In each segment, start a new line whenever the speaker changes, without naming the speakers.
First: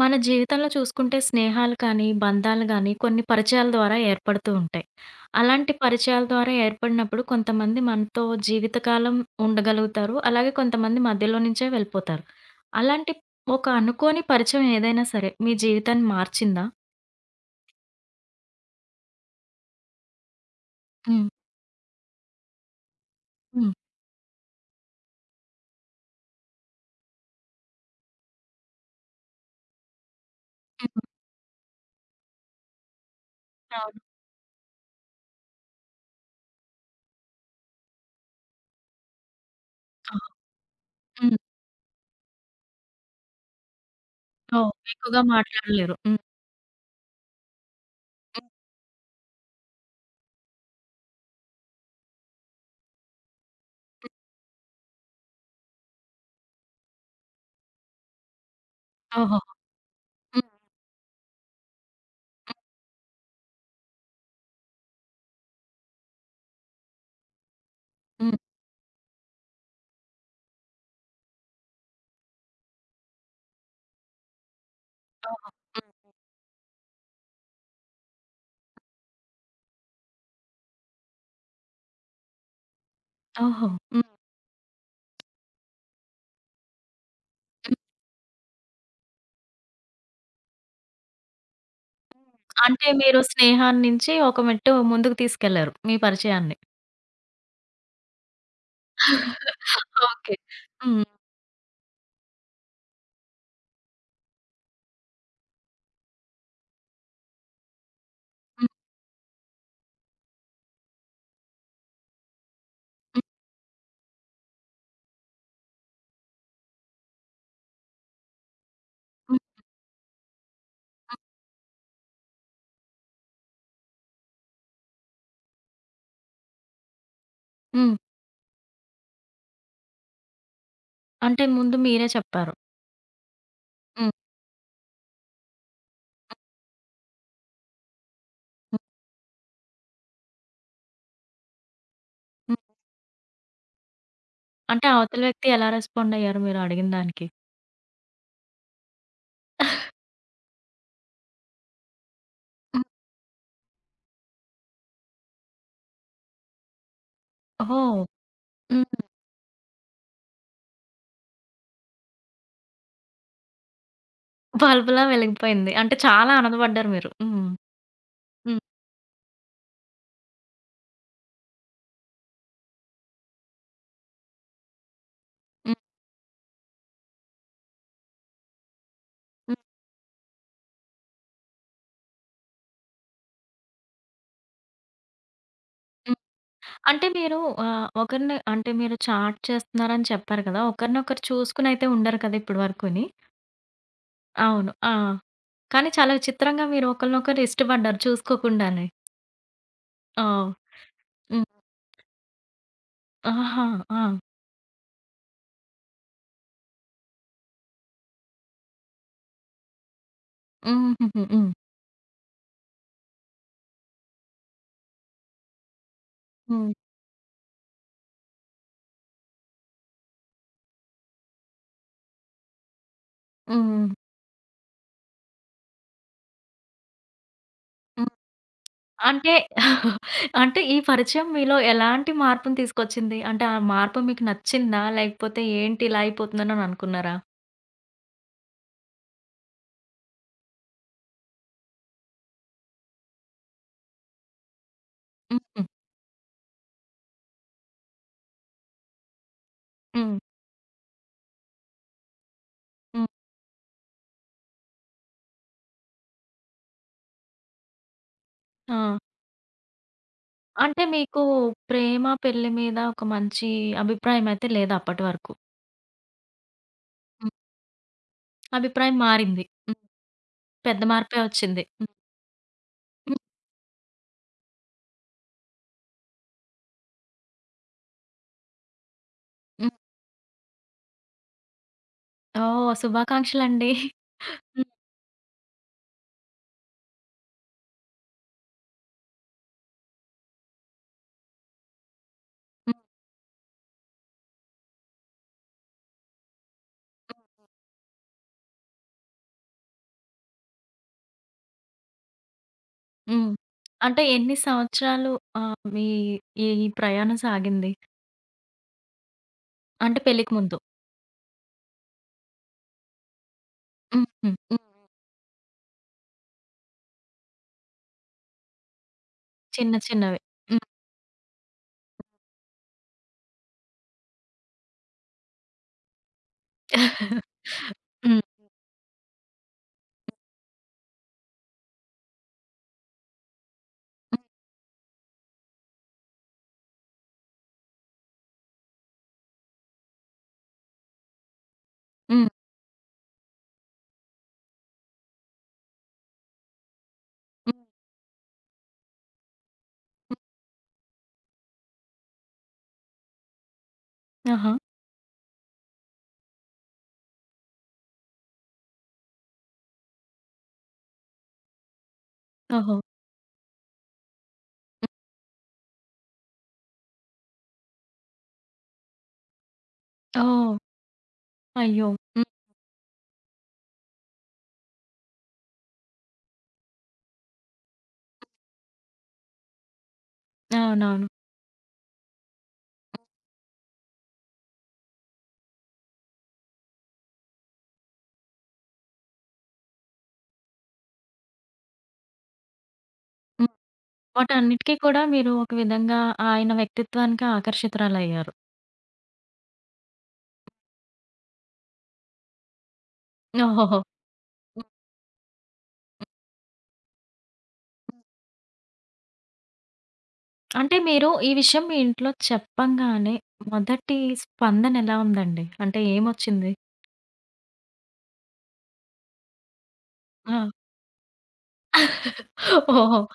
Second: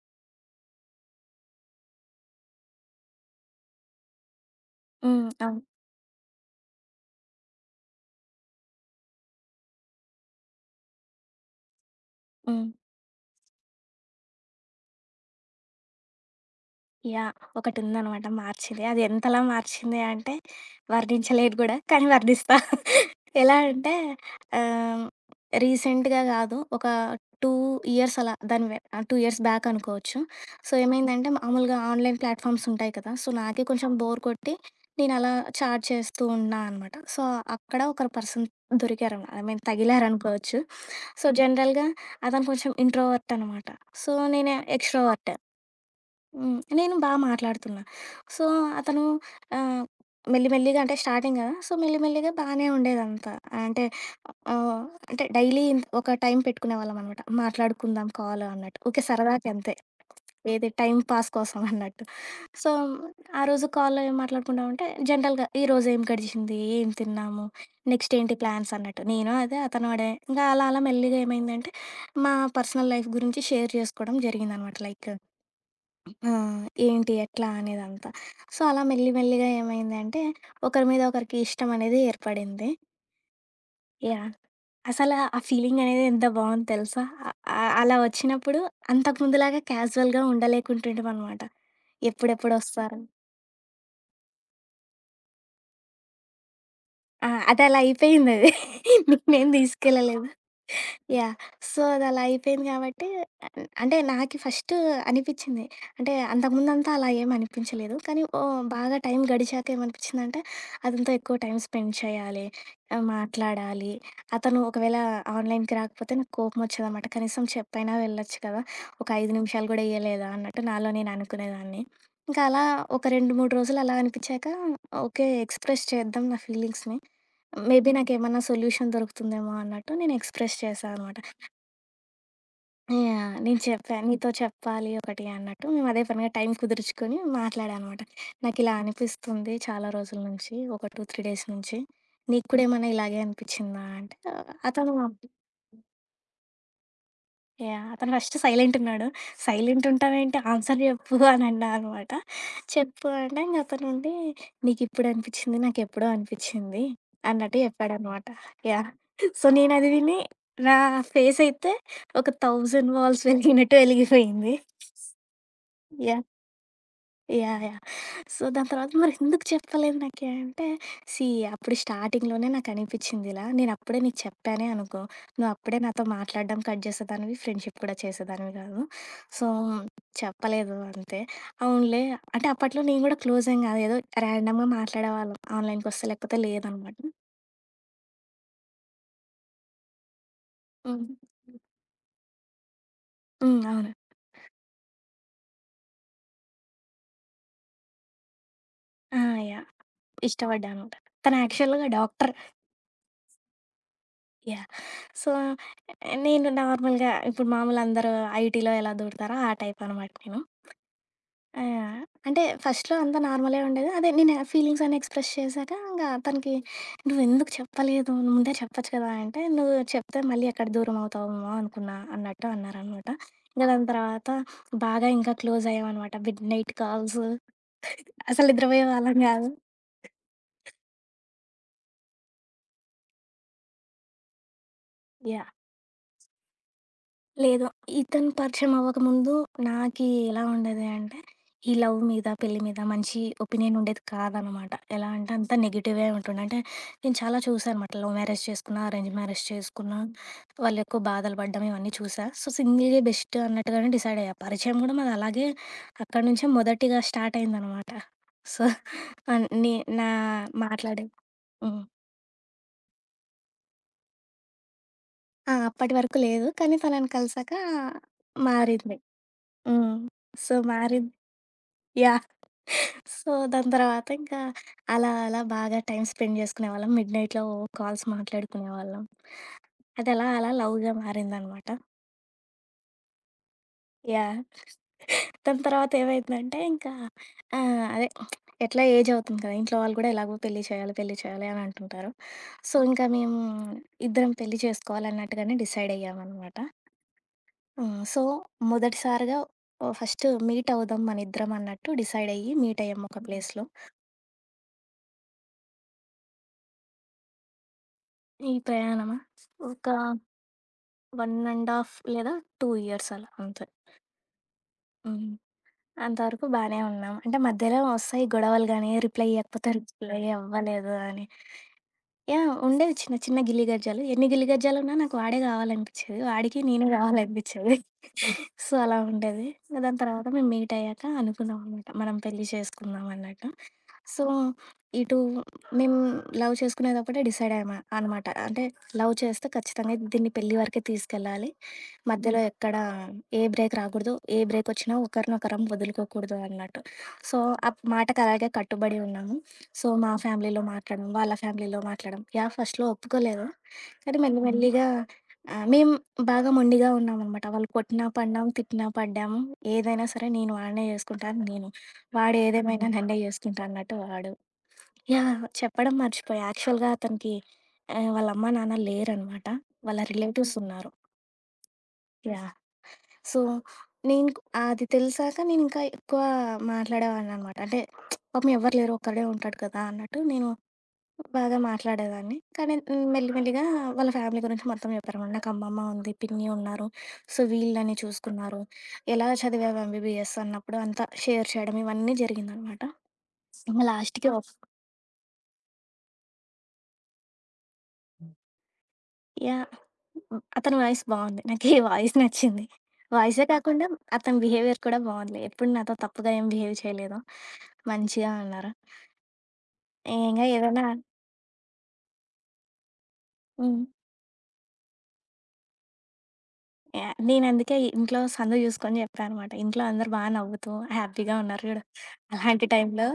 మన జీవితంలో చూసుకుంటే స్నేహాలు కానీ, బంధాలు గానీ కొన్ని పరిచయాల ద్వారా ఏర్పడుతూ ఉంటాయి.
హ్మ్. అవును.
అలాంటి పరిచయాల ద్వారా ఏర్పడినప్పుడు కొంతమంది మనతో జీవితకాలం ఉండగలుగుతారు. అలాగే కొంతమంది మధ్యలో నుంచే వెళ్ళిపోతారు.
హ్మ్.
అలాంటి ఒక అనుకోని పరిచయం ఏదైనా సరే మీ జీవితాన్ని మార్చిందా?
యాహ్! ఒకటుందనమాట మార్చింది. అది ఎంతలా మార్చింది అంటే
హ్మ్.
వర్ణించలేను గూడా. కానీ వర్ణిస్తా. ఎలా
హ్మ్.
అంటే ఆహ్, రీసెంట్‌గా గాదు. ఒక 2 ఇయర్స్ అలా దాని వె 2 ఇయర్స్ బ్యాక్ అనుకోవచ్చు. సో,
హ్మ్.
ఏమైందంటే మామూలుగా ఆన్‌లైన్ ప్లాట్‌ఫార్మ్స్ ఉంటాయి కదా! సో, నాకే కొంచెం
అవును.
బోర్ కొట్టి నేనలా చాట్ చేస్తూ ఉన్నా అనమాట. సో, అక్కడ ఒక పర్సన్ దొరికారనమాట. ఐ మీన్
ఆహా!
తగిలారనుకోవచ్చు. సో,
హ్మ్.
జనరల్‌గా అతను కొంచెం ఇంట్రోవర్ట్ అనమాట. సో, నేను
ఓహ్! ఎక్కువగా
ఎక్స్‌ట్రోవర్ట్.
మాట్లాడలేరు. హ్మ్.
హ్మ్. నేను బా మాట్లాడుతున్నా. సో,
హ్మ్.
అతను ఆహ్, మెల్లి మెల్లిగా అంటే స్టార్టింగ్ గదా! సో, మెల్లి మెల్లిగా బానే ఉండేదంతా. అంటే ఆహ్, అంటే డైలీ ఒక టైం పెట్టుకునేవాళ్ళమనమాట. మాట్లాడుకుందాం కాల్ అన్నట్టు. ఊకే
ఓహోహో!
సరదాకి అంతే.
హ్మ్.
ఏది టైమ్ పాస్ కోసం అన్నట్టు. సో, ఆ రోజు కాల్‌లో ఏం మాట్లాడుకున్నామంటే జనరల్‌గా ఈ రోజు ఏం గడిచింది? ఏం తిన్నాము? నెక్స్ట్
హ్మ్.
ఏంటి ప్లాన్స్ అన్నట్టు. నేను అదే, అతను అదే. ఇంకా అలా అలా మెల్లిగా ఏమైందంటే, మా పర్సనల్ లైఫ్ గురించి షేర్ చేసుకోవడం జరిగిందనమాట. లైక్
ఓహో! హ్మ్.
ఆ! ఏంటి? ఎట్లా? అనేదంతా. సో, అలా మెల్లి మెల్లిగా ఏమైందంటే, ఒకరి మీద ఒకరికి ఇష్టం అనేది ఏర్పడింది.
ఓహో! హ్మ్.
యాహ్! అసల ఆ ఫీలింగ్ అనేది ఎంత బావుంది తెలుసా? ఆహ్, ఆహ్,
హ్మ్.
అలా వచ్చినప్పుడు అంతకు ముందులాగా క్యాజువల్‌గా ఉండలేకుంటుంటిమనమాట.
అంటే
ఎప్పుడెప్పుడొస్తారు
మీరు స్నేహాన్నించి ఒక మెట్టు ముందుకు తీసుకెళ్లారు మీ పరిచయాన్ని.
ఆ! అది అలా అయిపోయిందది. నేనేం తీసుకెళ్ళలేదు.
ఓకే. హ్మ్.
యాహ్! సో, అదలా అయిపోయింది గాబట్టి అంటే నాకి ఫస్ట్ అనిపిచ్చింది. అంటే అంతకుముందంతా అలా ఏం అనిపించలేదు. కానీ ఓహ్!
హ్మ్.
బాగా టైం గడిచాక ఏమనిపిచ్చిందంటే అతనితో ఎక్కువ టైం స్పెండ్ చేయాలి,
హ్మ్.
మాట్లాడాలి. అతను ఒకవేళ ఆన్‌లైన్‌కి రాకపోతే నాకు కోపమొచ్చేదనమాట. కనీసం చెప్పైనా వెళ్ళొచ్చు కదా! ఒక 5
హ్మ్.
నిమిషాలు గూడా ఇయ్యలేదా అన్నట్టు నాలో నేను అనుకునేదాన్ని. ఇంకా అలా ఒక 2, 3 రోజులు అలా అనిపిచ్చాక ఓకే. ఎక్స్‌ప్రెస్ చేద్దాం నా ఫీలింగ్స్‌ని. మేబీ
హ్మ్.
నాకేమన్నా సొల్యూషన్ దొరుకుతుందేమో అన్నట్టు నేను ఎక్స్‌ప్రెస్ చేశా అనమాట.
అంటే ముందు మీరే చెప్పారు.
యాహ్! నేను చెప్పా.
హ్మ్.
నీతో చెప్పాలి ఒకటి అన్నట్టు మేము అదే పనిగా టైం కుదుర్చుకొని మాట్లాడా అనమాట. నాకిలా
హ్మ్.
అనిపిస్తుంది చాలా రోజుల నుంచి. ఒక 2, 3 డేస్ నుంచి. నీకు
హ్మ్.
కూడా ఏమన్నా ఇలాగే అనిపిచ్చిందా అంటే
అంటే
అతను
అవతల వ్యక్తి ఎలా రెస్పాండ్ అయ్యారు మీరు అడిగిన దానికి?
యాహ్! అతను ఫస్ట్ సైలెంటున్నాడు. సైలెంటుంటావేంటి ఆన్సర్ చెప్పు అని అన్నా అనమాట.
హ్మ్.
చెప్పు అంటే ఇంక అతనుండి నీకిప్పుడు అనిపిచ్చింది, నాకెప్పుడో అనిపిచ్చింది అన్నట్టు
ఓహ్!
చెప్పాడనమాట. యాహ్!
హ్మ్.
సో, నేనది విని నా ఫేసయితే ఒక 1000 వాల్స్ వెలిగినట్టు వెలిగిపోయింది.
బల్బులా వెలిగిపోయింది. అంటే
యాహ్!
చాలా ఆనందపడ్డారు మీరు. హ్మ్.
యాహ్! యాహ్! సో,
హ్మ్.
దాని తర్వాత మరెందుకు చెప్పలేదు నాకి అంటే, సీ అప్పుడు స్టార్టింగ్‌లోనే నాకనిపిచ్చింది ఇలా. నేనప్పుడే నీకు చెప్పానే అనుకో,
హ్మ్.
నువ్వప్పుడే నాతో మాట్లాడడం కట్ చేసేదానివి, ఫ్రెండ్‌షిప్ కూడా చేసేదానివి కాదు. సో,
హ్మ్.
చెప్పలేదు అంతే. అవునులే అంటే, అప్పట్లో నేను కూడా క్లోజేం కాదు. ఏదో ర్యాండమ్‌గా మాట్లాడేవాళ్ళం ఆన్‌లైన్‌కొస్తే,
హ్మ్.
లేకపోతే లేదనమాట.
అంటే మీరు ఒకరిని అంటే మీరు చాట్ చేస్తున్నారని చెప్పారు కదా!
హ్మ్.
ఒకరినొకరు చూసుకునైతే ఉండరు కదా! ఇప్పటి వరకుని.
హ్మ్. అవును.
అవును. ఆ! కానీ చాలా విచిత్రంగా మీరు ఒకళ్ళనొకరు ఇష్టపడ్డారు చూసుకోకుండానే.
ఆ! యాహ్!
ఆ!
ఇష్టపడ్డా అనమాట. తను
హ్మ్.
యాక్చువల్‌గా డాక్టర్.
ఆహా! ఆ!
యాహ్! సో, నేను నార్మల్‌గా ఇప్పుడు మామూలు అందరూ ఐటీలో ఎలా దూరుతారో ఆ టైప్ అనమాట నేను.
హుహుహు. హ్మ్.
ఆహ్, అంటే ఫస్ట్‌లో అంతా నార్మలే ఉండేది. అదే నేను ఫీలింగ్స్ అన్నీ ఎక్స్‌ప్రెస్ చేశాక ఇంగా తనకి
హ్మ్.
"నువ్వెందుకు చెప్పలేదు? నువ్వు ముందే చెప్పొచ్చు కదా!" అంటే, "నువ్వు చెప్తే మళ్ళీ ఎక్కడ దూరం అవుతావేమో అనుకున్నా" అన్నట్టు అన్నారనమాట. ఇంక దాని
హ్మ్.
తర్వాత బాగా ఇంకా క్లోజ్ అయ్యామనమాట. Midnight calls.
హ్మ్.
అసలు నిద్రపోయేవాళ్ళం
అంటే
కాదు.
అంటే ఈ పరిచయం మీలో ఎలాంటి మార్పుని తీసుకొచ్చింది? అంటే ఆ మార్పు మీకు నచ్చిందా? లేకపోతే
యాహ్!
ఏంటి ఇలా అయిపోతున్నానని అనుకున్నారా?
లేదు. ఇతను పరిచయం అవ్వకముందు నాకీ ఎలా ఉండేది అంటే, ఈ లవ్ మీద, పెళ్లి మీద మంచి ఒపీనియన్ ఉండేది కాదనమాట. ఎలా అంటే అంతా
హుహు.
నెగెటివే ఉంటుండే. అంటే నేను చాలా చూసా అనమాట. లవ్ మ్యారేజ్ చేసుకున్నా, అరేంజ్ మ్యారేజ్ చేసుకున్నా,
హ్మ్.
వాళ్ళు ఎక్కువ బాధలు పడ్డం ఇవన్నీ చూసా. సో, సింగిలే
హ్మ్.
బెస్ట్ అన్నట్టుగానే డిసైడ్ అయ్యా. పరిచయం కూడా మాది అలాగే అక్కడి నుంచే మొదటిగా స్టార్ట్ అయిందనమాట. సో,
ఆ!
అన్ నే నా
అంటే
మాట్లాడే
మీకు
హ్మ్.
ప్రేమ, పెళ్లి మీద ఒక మంచి అభిప్రాయం అయితే లేదు అప్పటి వరకు.
ఆ! అప్పటి వరకు లేదు. కానీ తనని
హ్మ్.
కలిసాక
అభిప్రాయం
మారింది.
మారింది. హ్మ్.
హ్మ్. సో,
పెద్ద మార్పే వచ్చింది. హ్మ్.
యాహ్!
హ్మ్.
సో, దాని తర్వాత ఇంకా అలా అలా బాగా టైమ్ స్పెండ్ చేసుకునేవాళ్ళం. మిడ్‌నైట్‌లో కాల్స్ మాట్లాడుకునేవాళ్ళం.
హ్మ్.
అదలా అలా లవ్‌గా మారిందనమాట.
ఓహ్! శుభాకాంక్షలండి.
యాహ్!
హ్మ్.
దాని తర్వాత ఏమైందంటే ఇంకా అదే ఎట్లా ఏజ్ అవుతుంది కదా! ఇంట్లో వాళ్ళు కూడా ఎలాగో పెళ్లి చేయాలి, పెళ్లి చేయాలి అని అంటుంటారు.
హ్మ్.
సో, ఇంకా మేము ఇద్దరం పెళ్లి చేసుకోవాలన్నట్టుగానే డిసైడ్ అయ్యామనమాట.
హ్మ్.
హ్మ్. సో, మొదటిసారిగా ఓ ఫస్ట్ మీట్ అవుదాం మనిద్దరం అన్నట్టు డిసైడ్ అయ్యి మీట్ అయ్యాం ఒక
హ్మ్.
ప్లేస్‌లో.
అంటే ఎన్ని సంవత్సరాలు మీ ఈ ప్రయాణం సాగింది?
ఈ ప్రయాణమా? ఒక
అంటే పెళ్ళికి ముందు.
1½ లేదా 2 ఇయర్స్ అలా అంతే.
హ్మ్. హ్మ్. హ్మ్.
హ్మ్. అంతవరకు బానే ఉన్నాం. అంటే మధ్యలో వస్తాయి గొడవలు గానీ, రిప్లై ఇయ్యకపోతే
చిన్న చిన్నవి.
రిప్లై
హ్మ్.
ఇవ్వలేదు అని. యాహ్! ఉండేవి చిన్న చిన్న గిల్లి గజ్జాలు. ఎన్ని గిల్లి గజ్జాలున్నా నాకు వాడే కావాలనిపిచ్చేది. వాడికి నేను కావాలనిపిచ్చేది.
హ్మ్.
సో, అలా ఉండేది. ఇంక దాని తర్వాత మేము మీట్ అయ్యాక అనుకున్నాం అనమాట. మనం పెళ్లి చేసుకుందాం అన్నట్టు.
హ్మ్.
సో, ఇటు మేము లవ్ చేసుకునేదప్పుడే డిసైడ్ అయ్యామ అనమాట. అంటే లవ్ చేస్తే ఖచ్చితంగా దీన్ని పెళ్లి వరకే తీసుకెళ్ళాలి.
హ్మ్.
మధ్యలో హ్మ్. ఎక్కడ ఏ బ్రేక్ రాకూడదు. ఏ బ్రేక్ వచ్చినా ఒకరినొకరం వదులుకోకూడదు అన్నట్టు. సో,
హ్మ్.
ఆ మాటకు అలాగే కట్టుబడి ఉన్నాము. సో, మా
హ్మ్.
ఫ్యామిలీలో మాట్లాడడం, వాళ్ళ ఫ్యామిలీలో మాట్లాడడం. యాహ్! ఫస్ట్‌లో ఒప్పుకోలేదు. కానీ మెల్లి హ్మ్.
ఆహా!
మెల్లిగా మేము బాగా మొండిగా ఉన్నామనమాట. వాళ్ళు కొట్టినా పడినాం, తిట్టినా పడ్డాము. ఏదైనా సరే నేను వాడినే చేసుకుంటాను నేను. వాడు
ఓహో!
ఏదేమైనా హ్మ్. నన్నే చేసుకుంటా అన్నట్టు వాడు. యాహ్! చెప్పడం మర్చిపోయా. యాక్చువల్‌గా అతనికి వాళ్ళ అమ్మా, నాన్న లేరనమాట. వాళ్ళ రిలేటివ్స్
ఓహ్!
ఉన్నారు.
అయ్యో! హ్మ్.
యాహ్! సో, అది తెలిసాక నేనింకా ఎక్కువ మాట్లాడేవాడిననమాట. అంటే పాపం ఎవ్వరు లేరు ఒక్కడే ఉంటాడు కదా! అన్నట్టు నేను
అవునవును.
బాగా మాట్లాడేదాన్ని. కానీ హ్మ్, మెల్లిమెల్లిగా వాళ్ళ ఫ్యామిలీ గురించి మొత్తం చెప్పారనమాట. నాకు అమ్మమ్మ ఉంది, పిన్ని ఉన్నారు. సో, వీళ్ళని చూసుకున్నారు. ఎలా చదివావు ఎంబీబీఎస్ అన్నప్పుడు అంతా షేర్ చేయడం ఇవన్నీ జరిగిందనమాట.
హ్మ్.
ఇంగ లాస్ట్‌కి ఒ
వాటన్నిటికి కూడా మీరు ఒక విధంగా ఆయన వ్యక్తిత్వానికి ఆకర్షితురాలయ్యారు.
యాహ్! అతని వాయిస్ బావుంది. నాకు ఈ వాయిస్ నచ్చింది. వాయిసే
ఓహోహో!
కాకుండా అతని
హ్మ్.
బిహేవియర్ కూడా బావుందిలే. ఎప్పుడు నాతో తప్పుగా ఏం బిహేవ్ చేయలేదు. మంచిగా అన్నారు. ఇంగ
అంటే
ఏదైనా
మీరు ఈ విషయం మీ ఇంట్లో చెప్పంగానే
హ్మ్.
మొదటి స్పందన ఎలా ఉందండి? అంటే ఏమొచ్చింది?
యాహ్! నేనందుకే ఇంట్లో సందు చూసుకొని చెప్పా అనమాట. ఇంట్లో అందరూ బా
ఆ!
నవ్వుతూ, హ్యాపీగా ఉన్నారు చూడు. అలాంటి
ఓహో!
టైంలో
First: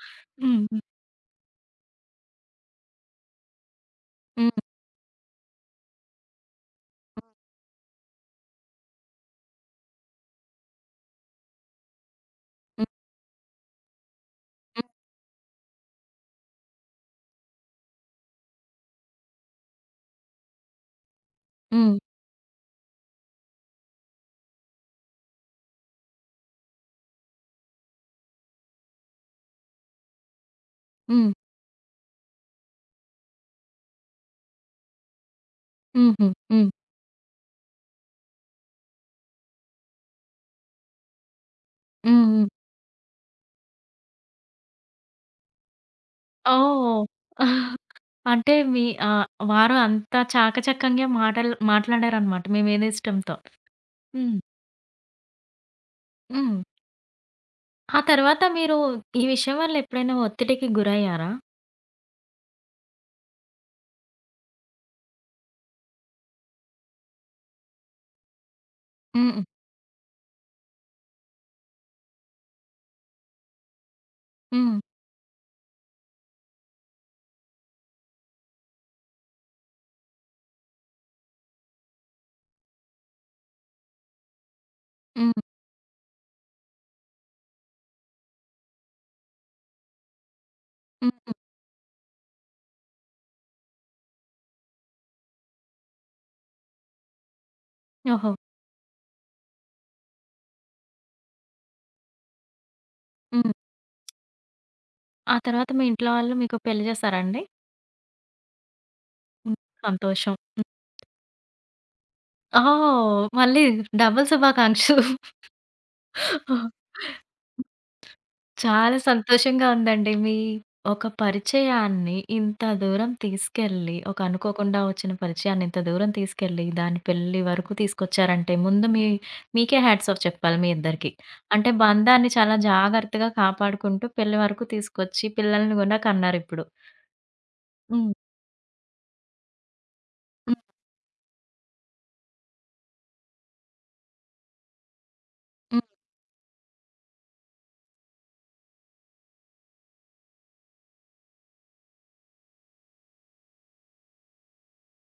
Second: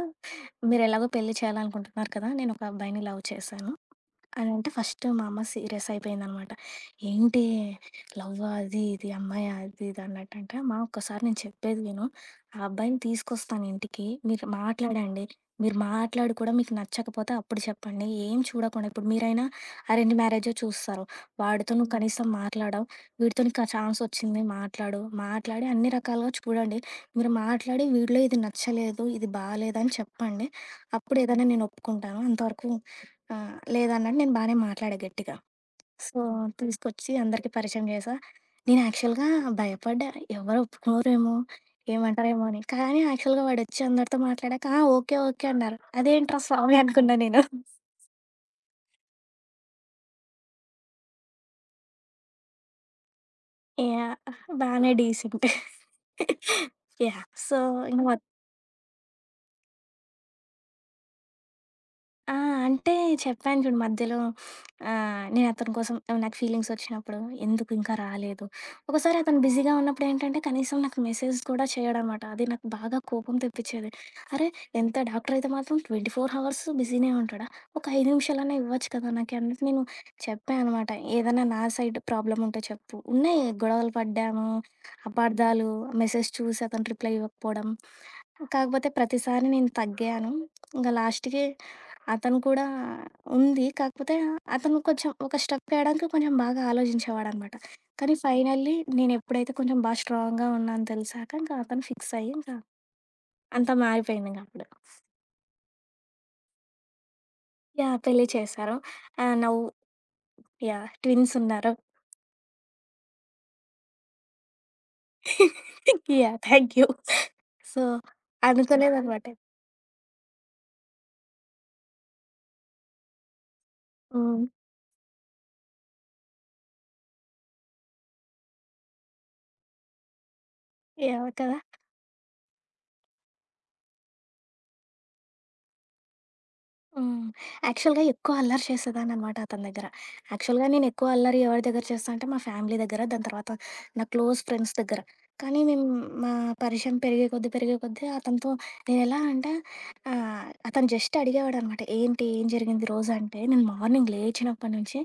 హ్మ్.
మీరెలాగో పెళ్లి చేయాలనుకుంటున్నారు కదా! నేనొక అబ్బాయిని లవ్ చేశాను. అని
హ్మ్.
అంటే ఫస్ట్ మా అమ్మ సీరియస్ అయిపోయిందనమాట.
హ్మ్.
"ఏంటి లవ్వా? అది ఇది అమ్మాయా? అది ఇది" అన్నట్టంటే, "అమ్మా ఒక్కసారి నేను చెప్పేది విను. ఆ
హ్మ్.
అబ్బాయిని తీసుకొస్తాను ఇంటికి. మీరు
హ్మ్.
మాట్లాడండి. మీరు మాట్లాడి కూడా మీకు నచ్చకపోతే అప్పుడు చెప్పండి. ఏం చూడకుండా ఇప్పుడు మీరైనా అరేంజ్ మ్యారేజే చూస్తారు. వాడితో నువ్వు
హ్మ్.
కనీసం మాట్లాడవు. వీడితో నీకా ఛాన్స్ వచ్చింది మాట్లాడు. మాట్లాడి అన్ని రకాలుగా చూడండి. మీరు మాట్లాడి వీడిలో ఇది నచ్చలేదు, ఇది బాలేదు అని చెప్పండి. అప్పుడు
హ్మ్.
ఏదైనా నేను ఒప్పుకుంటాను. అంతవరకు." ఆ! లేదన్నట్టు నేను బానే మాట్లాడా గట్టిగా. సో,
హుహు. హ్మ్.
తీసుకొచ్చి అందరికీ పరిచయం చేశా. నేను యాక్చువల్‌గా భయపడ్డా ఎవరు ఒప్పుకోరేమో,
హ్మ్.
ఏమంటారేమో అని. కానీ యాక్చువల్‌గా వాడొచ్చి అందరితో మాట్లాడాక ఆ! ఓకే. ఓకే. అన్నారు. అదేంట్రా స్వామి
ఓహ్!
అనుకున్నా నేను.
అంటే మీ వారు అంత చాకచక్యంగా మాటలు మాట్లాడారనమాట మీ మేనేస్టంతో.
యాహ్!
హ్మ్.
బానే డీసెంట్.
హ్మ్.
యాహ్! సో,
ఆ
ఇంక మొ
తర్వాత మీరు ఈ విషయం వల్ల ఎప్పుడైనా ఒత్తిడికి గురయ్యారా?
ఆ! అంటే చెప్పాను చూడు మధ్యలో నేను అతని కోసం నాకు ఫీలింగ్స్ వచ్చినప్పుడు ఎందుకు ఇంకా రాలేదు. ఒకసారి అతను
హ్మ్.
బిజీగా ఉన్నప్పుడు ఏంటంటే కనీసం నాకు మెసేజ్ కూడా చేయడనమాట. అది నాకు బాగా కోపం తెప్పించేది. అరే!
హ్మ్.
ఎంత డాక్టర్ అయితే మాత్రం 24 హవర్స్ బిజీనే ఉంటాడా? ఒక 5 నిమిషాలన్నా ఇవ్వచ్చు కదా! నాకు అన్నట్టు నేను చెప్పాను అనమాట. ఏదైనా నా సైడ్ ప్రాబ్లమ్ ఉంటే చెప్పు. ఉన్నాయి గొడవలు పడ్డాము,
హ్మ్.
అపార్థాలు, మెసేజ్ చూసి అతను రిప్లై ఇవ్వకపోవడం. కాకపోతే ప్రతిసారి నేను తగ్గాను. ఇంక
హ్మ్.
లాస్ట్‌కి అతను కూడా ఉంది. కాకపోతే అతను కొంచెం ఒక స్టెప్ వేయడానికి కొంచెం బాగా ఆలోచించేవాడనమాట. కానీ
ఓహో!
ఫైనల్లీ నేనెప్పుడైతే కొంచెం బా స్ట్రాంగ్‌గా ఉన్నా అని తెలిసాక ఇంక అతను ఫిక్స్ అయ్యి ఇంకా
హ్మ్.
అంతా మారిపోయిందింక అప్పుడు.
ఆ తర్వాత మీ ఇంట్లో వాళ్ళు మీకు పెళ్లి చేసారా అండి?
యాహ్! పెళ్లి చేశారు. ఆహ్, నౌ
హ్మ్. సంతోషం. హ్మ్.
యాహ్! ట్విన్స్ ఉన్నారు.
ఓహ్! మళ్ళీ డబుల్ శుభాకాంక్షలు.
యాహ్! Thank you. సో,
చాలా
అనుకోలేదనమాట.
సంతోషంగా ఉందండి. మీ ఒక పరిచయాన్ని ఇంత దూరం తీసుకెళ్ళి, ఒక
హ్మ్.
అనుకోకుండా వచ్చిన పరిచయాన్ని ఇంత దూరం తీసుకెళ్ళి, దాని పెళ్లి వరకు తీసుకొచ్చారంటే ముందు మీ మీకే హ్యాట్స్ ఆఫ్ చెప్పాలి మీ ఇద్దరికీ.
యాహ్! కదా!
అంటే బంధాన్ని చాలా జాగ్రత్తగా కాపాడుకుంటూ పెళ్లి వరకు తీసుకొచ్చి పిల్లల్ని గూడా కన్నారిప్పుడు.
హ్మ్. యాక్చువల్‌గా
హ్మ్.
ఎక్కువ అల్లరి చేసేదాన్ననమాట అతని దగ్గర.
హ్మ్.
యాక్చువల్‌గా నేను ఎక్కువ అల్లరి ఎవరి దగ్గర చేస్తా అంటే మా ఫ్యామిలీ దగ్గర, దాని తర్వాత నా క్లోజ్ ఫ్రెండ్స్ దగ్గర. కానీ
హ్మ్.
మేము మా పరిచయం పెరిగే కొద్దీ, పెరిగే కొద్దీ అతనితో నేనెలా అంటే అతను జస్ట్ అడిగేవాడనమాట. "ఏంటి? ఏం జరిగింది రోజు?" అంటే నేను మార్నింగ్ లేచినప్పటి నుంచి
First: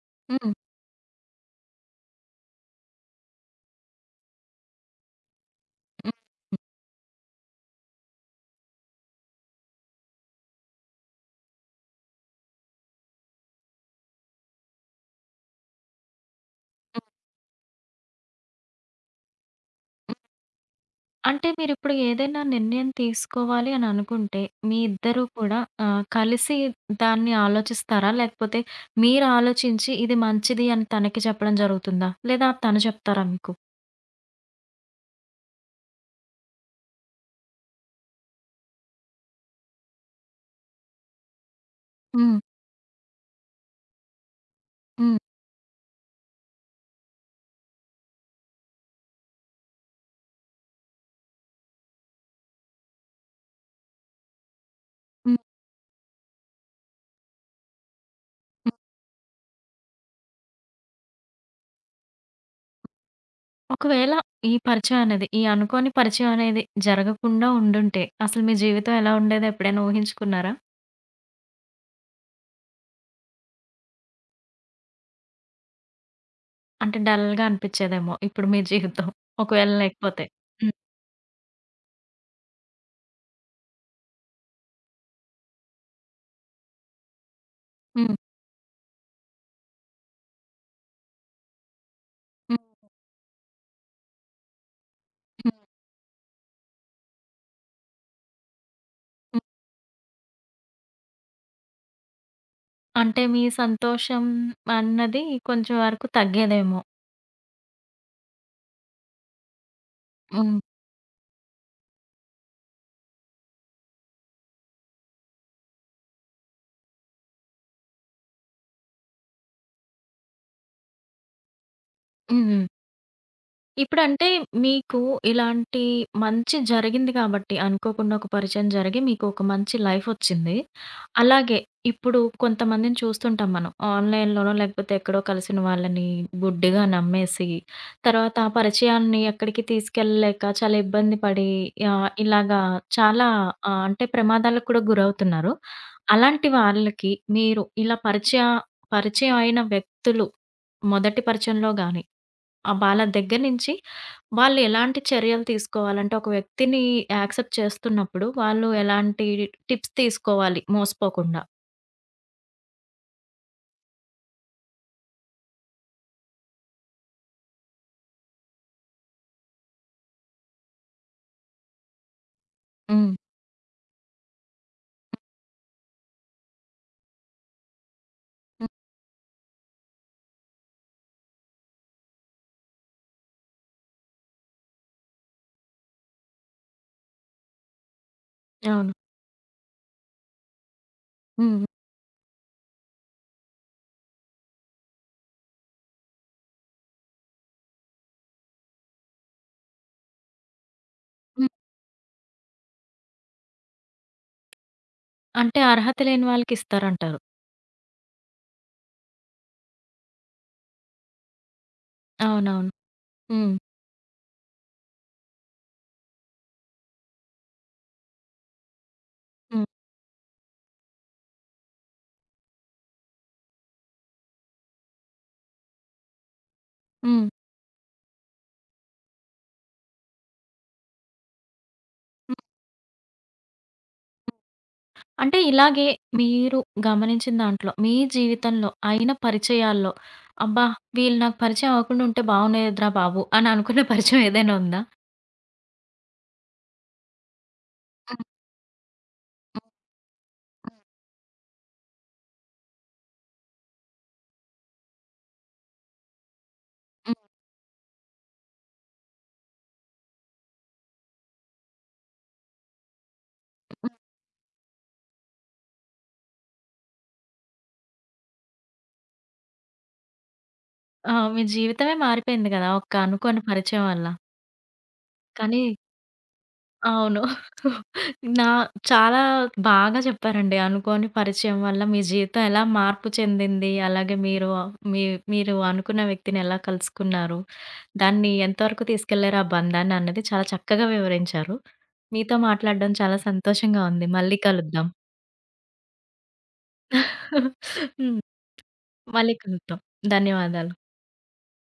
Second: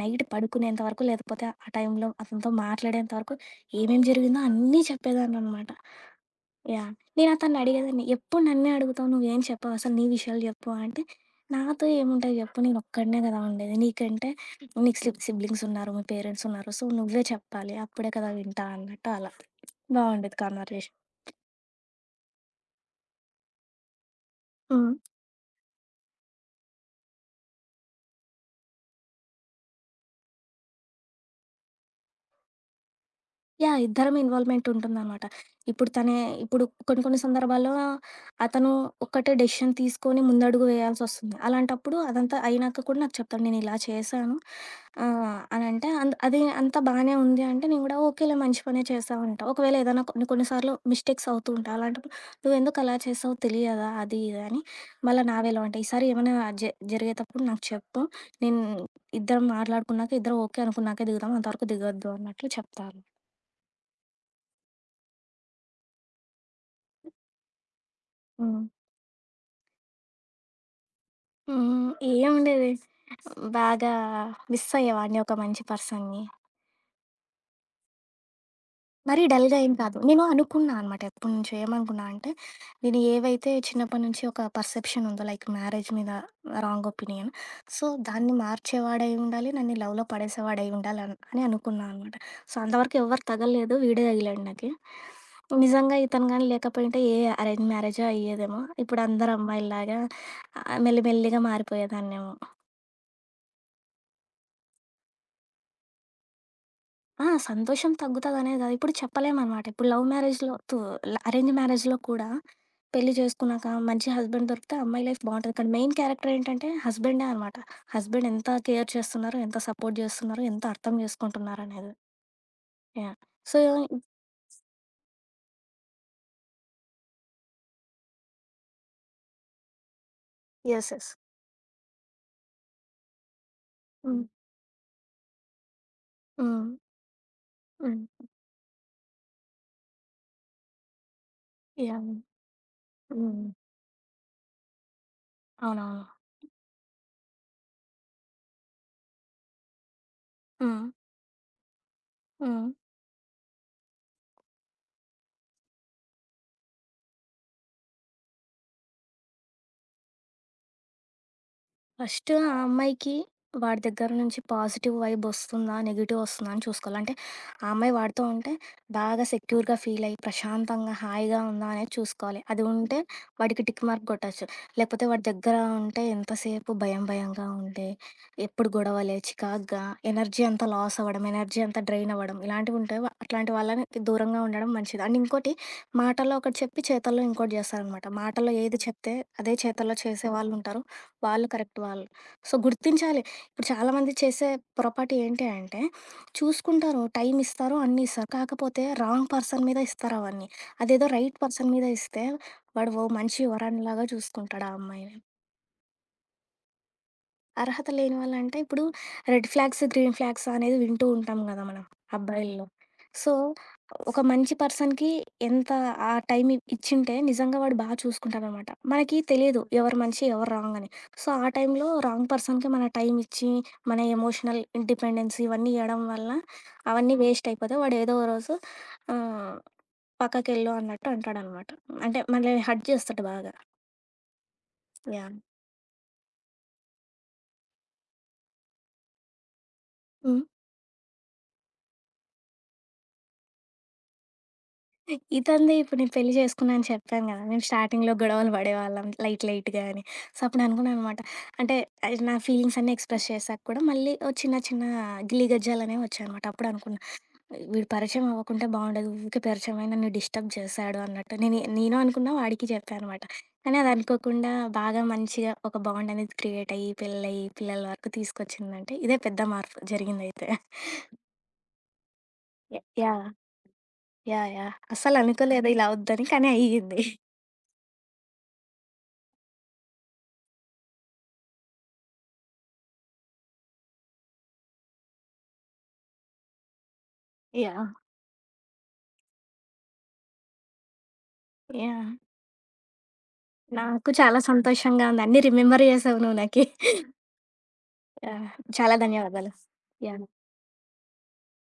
నైట్
హ్మ్.
పడుకునేంత వరకు, లేకపోతే ఆ టైంలో అతనితో మాట్లాడేంత వరకు ఏమేం జరిగిందో అన్నీ చెప్పేదాన్ననమాట. యాహ్! నేనతన్ని అడిగేదాన్ని. ఎప్పుడు నన్నే అడుగుతావు నువ్వేం చెప్పవు అసలు నీ విషయాలు చెప్పు అంటే, నాతో ఏముంటాయి చెప్పు నేనొక్కడినే కదా ఉండేది. నీకంటే నీకు సిబ్లింగ్స్ ఉన్నారు. మీ పేరెంట్స్ ఉన్నారు. సో,
హ్మ్.
నువ్వే చెప్పాలి. అప్పుడే కదా వింటా అన్నట్టు అలా. బావుండేది కన్వర్జేషన్.
అంటే మీరిప్పుడు ఏదైనా నిర్ణయం తీసుకోవాలి అని అనుకుంటే, మీ
హ్మ్.
ఇద్దరూ కూడా కలిసి దాన్ని ఆలోచిస్తారా? లేకపోతే మీరు ఆలోచించి ఇది మంచిది అని తనకి చెప్పడం జరుగుతుందా? లేదా తను చెప్తారా మీకు?
యాహ్! ఇద్దరం ఇన్వాల్వ్‌మెంట్ ఉంటుందనమాట. ఇప్పుడు తనే ఇప్పుడు కొన్ని కొన్ని సందర్భాల్లో అతను ఒక్కటే డెసిషన్ తీసుకొని ముందడుగు వేయాల్సొస్తుంది. అలాంటప్పుడు అదంతా
హ్మ్.
అయినాక కూడా నాకు చెప్తాడు. నేనిలా చేశాను
హ్మ్.
అనంటే అంత్ అది అంతా బానే ఉంది అంటే నేను గూడా ఓకేలే మంచి పనే చేశావు అంటా. ఒకవేళ ఏదైనా కొన్ని కొన్ని సార్లు మిస్టేక్స్ అవుతూ ఉంటాయి. అలాంటప్పుడు "నువ్వెందుకు అలా చేశావో తెలియదా?" అది ఇది అని మళ్ళా నా
హ్మ్.
వేలో అంటే "ఈసారి ఏమైనా జరిగేటప్పుడు నాకు చెప్పు. నేను
హ్మ్.
ఇద్దరం మాట్లాడుకున్నాక ఇద్దరం ఓకే అనుకున్నాకే దిగుదాం. అంతవరకు దిగొద్దు" అన్నట్లు చెప్తాను.
ఒకవేళ ఈ పరిచయం అనేది, ఈ అనుకోని పరిచయం అనేది జరగకుండా ఉండుంటే, అసలు మీ
హ్మ్.
జీవితం ఎలా ఉండేదో ఎప్పుడైనా ఊహించుకున్నారా?
హ్మ్. ఏముండేది. బాగా మిస్ అయ్యేవాడిని ఒక మంచి పర్సన్‌ని.
అంటే డల్‌గా అనిపిచ్చేదేమో ఇప్పుడు మీ జీవితం.
మరీ డల్‌గా
ఒకవేళ
ఏం కాదు. నేను
లేకపోతే.
అనుకున్నా
హ్మ్.
అనమాట ఎప్పటినుంచో. ఏమనుకున్నా అంటే, నేను ఏవైతే చిన్నప్పటి నుంచి ఒక పర్సెప్షన్ ఉందో లైక్ మ్యారేజ్ మీద రాంగ్ ఒపీనియన్. సో,
హ్మ్.
దాన్ని మార్చేవాడై ఉండాలి. నన్ను లవ్‌లో పడేసేవాడై ఉండాలి అని అనుకున్నా అనమాట. సో,
హ్మ్.
అంతవరకు ఎవ్వరు తగలలేదు. వీడే తగిలాడు నాకి.
హ్మ్.
నిజంగా ఇతను గాని లేకపోయింటే ఏ అరేంజ్ మ్యారేజో అయ్యేదేమో. ఇప్పుడు అందరు అమ్మాయిల్లాగా మెల్లి మెల్లిగా మారిపోయేదాన్నేమో.
అంటే మీ సంతోషం అన్నది కొంచెం వరకు తగ్గేదేమో.
ఆ! సంతోషం తగ్గుతదనే కాదు. ఇప్పుడు చెప్పలేమనమాట. ఇప్పుడు లవ్ మ్యారేజ్‌లో
హ్మ్.
తు అరేంజ్ మ్యారేజ్‌లో కూడా పెళ్లి చేసుకున్నాక మంచి హస్బెండ్ దొరికితే అమ్మాయి లైఫ్ బావుంటది. కానీ మెయిన్ క్యారెక్టర్ ఏంటంటే హస్బెండే అనమాట. హస్బెండ్ ఎంత కేర్ చేస్తున్నారు, ఎంత సపోర్ట్ చేస్తున్నారు, ఎంత అర్థం చేసుకుంటున్నారనేది.
హ్మ్.
యాహ్! సో
ఇప్పుడంటే మీకు ఇలాంటి మంచి జరిగింది కాబట్టి, అనుకోకుండా ఒక పరిచయం జరిగి మీకు ఒక మంచి లైఫొచ్చింది.
యెస్. యెస్.
అలాగే ఇప్పుడు కొంతమందిని చూస్తుంటాం మనం.
హ్మ్.
ఆన్‌లైన్‌లోనో లేకపోతే ఎక్కడో కలిసిన వాళ్ళని
హ్మ్.
గుడ్డిగా నమ్మేసి,
హ్మ్.
తర్వాత ఆ పరిచయాన్ని ఎక్కడికి తీసుకెళ్ళలేక చాలా ఇబ్బంది పడి ఆహ్,
యాహ్!
ఇలాగా చాలా
హ్మ్.
ఆహ్, అంటే ప్రమాదాలకు కూడా గురవుతున్నారు.
అవునవును.
అలాంటి వాళ్ళకి మీరు ఇలా పరిచయ పరిచయం అయిన వ్యక్తులు
హ్మ్.
మొదటి పరిచయంలో గాని,
హ్మ్.
ఆ! వాళ్ళ దగ్గర నుంచి వాళ్ళు ఎలాంటి చర్యలు తీసుకోవాలంటే, ఒక వ్యక్తిని యాక్సెప్ట్ చేస్తున్నప్పుడు వాళ్ళు ఎలాంటి టిప్స్ తీసుకోవాలి మోసపోకుండా?
ఫస్ట్ ఆ అమ్మాయికి వాడి దగ్గర నుంచి పాజిటివ్ వైబ్ ఒస్తుందా? నెగెటివ్ ఒస్తుందా? అని చూసుకోవాలి. అంటే ఆ అమ్మాయి వాడితో ఉంటే బాగా సెక్యూర్‌గా ఫీల్ అయ్యి, ప్రశాంతంగా, హాయిగా ఉందా అనేది చూసుకోవాలి. అది ఉంటే
హ్మ్.
వాడికి టిక్ మార్క్ గొట్టొచ్చు. లేకపోతే వాడి దగ్గర ఉంటే ఎంతసేపు భయం భయంగా ఉండి, ఎప్పుడు
హ్మ్.
గొడవలే, చికాకుగా, ఎనర్జీ అంతా లాస్ అవ్వడం, ఎనర్జీ అంతా డ్రైన్ అవ్వడం ఇలాంటివి ఉంటే అట్లాంటి వాళ్ళకి దూరంగా ఉండడం మంచిది. అండ్ ఇంకోటి మాటల్లో ఒకటి చెప్పి చేతల్లో ఇంకోటి జేస్తారనమాట. మాటల్లో ఏది
అవును.
చెప్తే అదే చేతల్లో చేసేవాళ్ళుంటారు. వాళ్ళు
హ్మ్.
కరెక్ట్ వాళ్ళు. సో, గుర్తించాలి. ఇప్పుడు చాలామంది చేసే పొరపాటు ఏంటి అంటే, చూసుకుంటారు, టైం ఇస్తారు, అన్నీ ఇస్తారు. కాకపోతే రాంగ్ పర్సన్ మీద ఇస్తారు అవన్నీ. అదేదో రైట్
హ్మ్.
పర్సన్ మీద ఇస్తే వాడు ఓ మంచి వరన్‌లాగా చూసుకుంటాడు ఆ అమ్మాయిని.
అంటే అర్హత లేని వాళ్ళకిస్తారంటారు.
అర్హత లేని వాళ్ళంటే ఇప్పుడు రెడ్ ఫ్లాగ్స్, గ్రీన్ ఫ్లాగ్స్ అనేది వింటూ ఉంటాం గదా మనం అబ్బాయిల్లో.
అవునవును.
సో,
హ్మ్.
ఒక మంచి పర్సన్‌కి ఎంత ఆ టైం ఇచ్చింటే నిజంగా వాడు బా చూసుకుంటాడనమాట. మనకి తెలీదు
హ్మ్.
ఎవరు మంచి, ఎవరు రాంగ్ అని. సో, ఆ టైంలో రాంగ్ పర్సన్‌కి మన టైం ఇచ్చి, మన ఎమోషనల్ డిపెండెన్స్ ఇవన్నీ ఇయ్యడం వల్ల అవన్నీ
హ్మ్.
వేస్ట్ అయిపోతాయి. వాడు ఏదో ఓ రోజు ఆహ్, "పక్కకెళ్ళు" అన్నట్టు అంటాడనమాట. అంటే
హ్మ్.
మనల్ని హర్ట్ చేస్తాడు బాగా. యాహ్!
అంటే ఇలాగే మీరు గమనించిన దాంట్లో, మీ జీవితంలో అయిన పరిచయాల్లో,
హ్మ్.
అబ్బా! వీళ్ళు నాకు పరిచయం అవ్వకుండా ఉంటే బాగుండేదిరా బాబు అని అనుకున్న పరిచయం ఏదైనా ఉందా?
ఇదండి ఇప్పుడు నేను పెళ్లి చేసుకున్నా అని చెప్పాను కదా! మేము స్టార్టింగ్‌లో
హ్మ్.
గొడవలు పడేవాళ్ళం లైట్ లైట్‌గా అని. సో, అప్పుడు అనుకున్నాననమాట అంటే అది నా ఫీలింగ్స్ అన్నీ ఎక్స్‌ప్రెస్ చేశాక కూడా మళ్ళీ ఓ చిన్న చిన్న గిల్లి గజ్జాలనేవి వచ్చాయనమాట. అప్పుడు అనుకున్నా
హ్మ్.
వీడు పరిచయం అవ్వకుంటే బావుండేది. ఊకే పరిచయం అయ్యి నన్ను డిస్టర్బ్ చేశాడు అన్నట్టు. నేను నేను అనుకున్నా వాడికి చెప్పా అనమాట. కానీ అది అనుకోకుండా బాగా మంచిగా ఒక బాండ్ అనేది క్రియేట్ అయ్యి, పెళ్లయ్యి, పిల్లల వరకు తీసుకొచ్చిందంటే ఇదే పెద్ద మార్పు జరిగిందైతే.
ఆ! మీ జీవితమే మారిపోయింది కదా! ఒక్క
యాహ్!
అనుకోని పరిచయం వల్ల.
యాహ్! యాహ్!
కానీ
అస్సలనుకోలేదు ఇలా అవుద్దని కానీ అయ్యింది.
అవును. నా చాలా బాగా చెప్పారండి. అనుకోని పరిచయం వల్ల మీ జీవితం ఎలా మార్పు చెందింది? అలాగే మీరు మీ మీరు అనుకున్న వ్యక్తిని ఎలా కలుసుకున్నారు?
యాహ్!
దాన్ని ఎంతవరకు తీసుకెళ్లారు ఆ బంధాన్ని అన్నది చాలా చక్కగా వివరించారు.
యాహ్!
మీతో మాట్లాడడం చాలా సంతోషంగా ఉంది.
నాకు
మళ్ళీ
చాలా
కలుద్దాం.
సంతోషంగా ఉంది. అన్నీ రిమెంబర్ చేసావు నువ్వు నాకి.
హ్మ్.
యాహ్! చాలా
మళ్ళీ
ధన్యవాదాలు.
కలుద్దాం.
యాహ్!
ధన్యవాదాలు.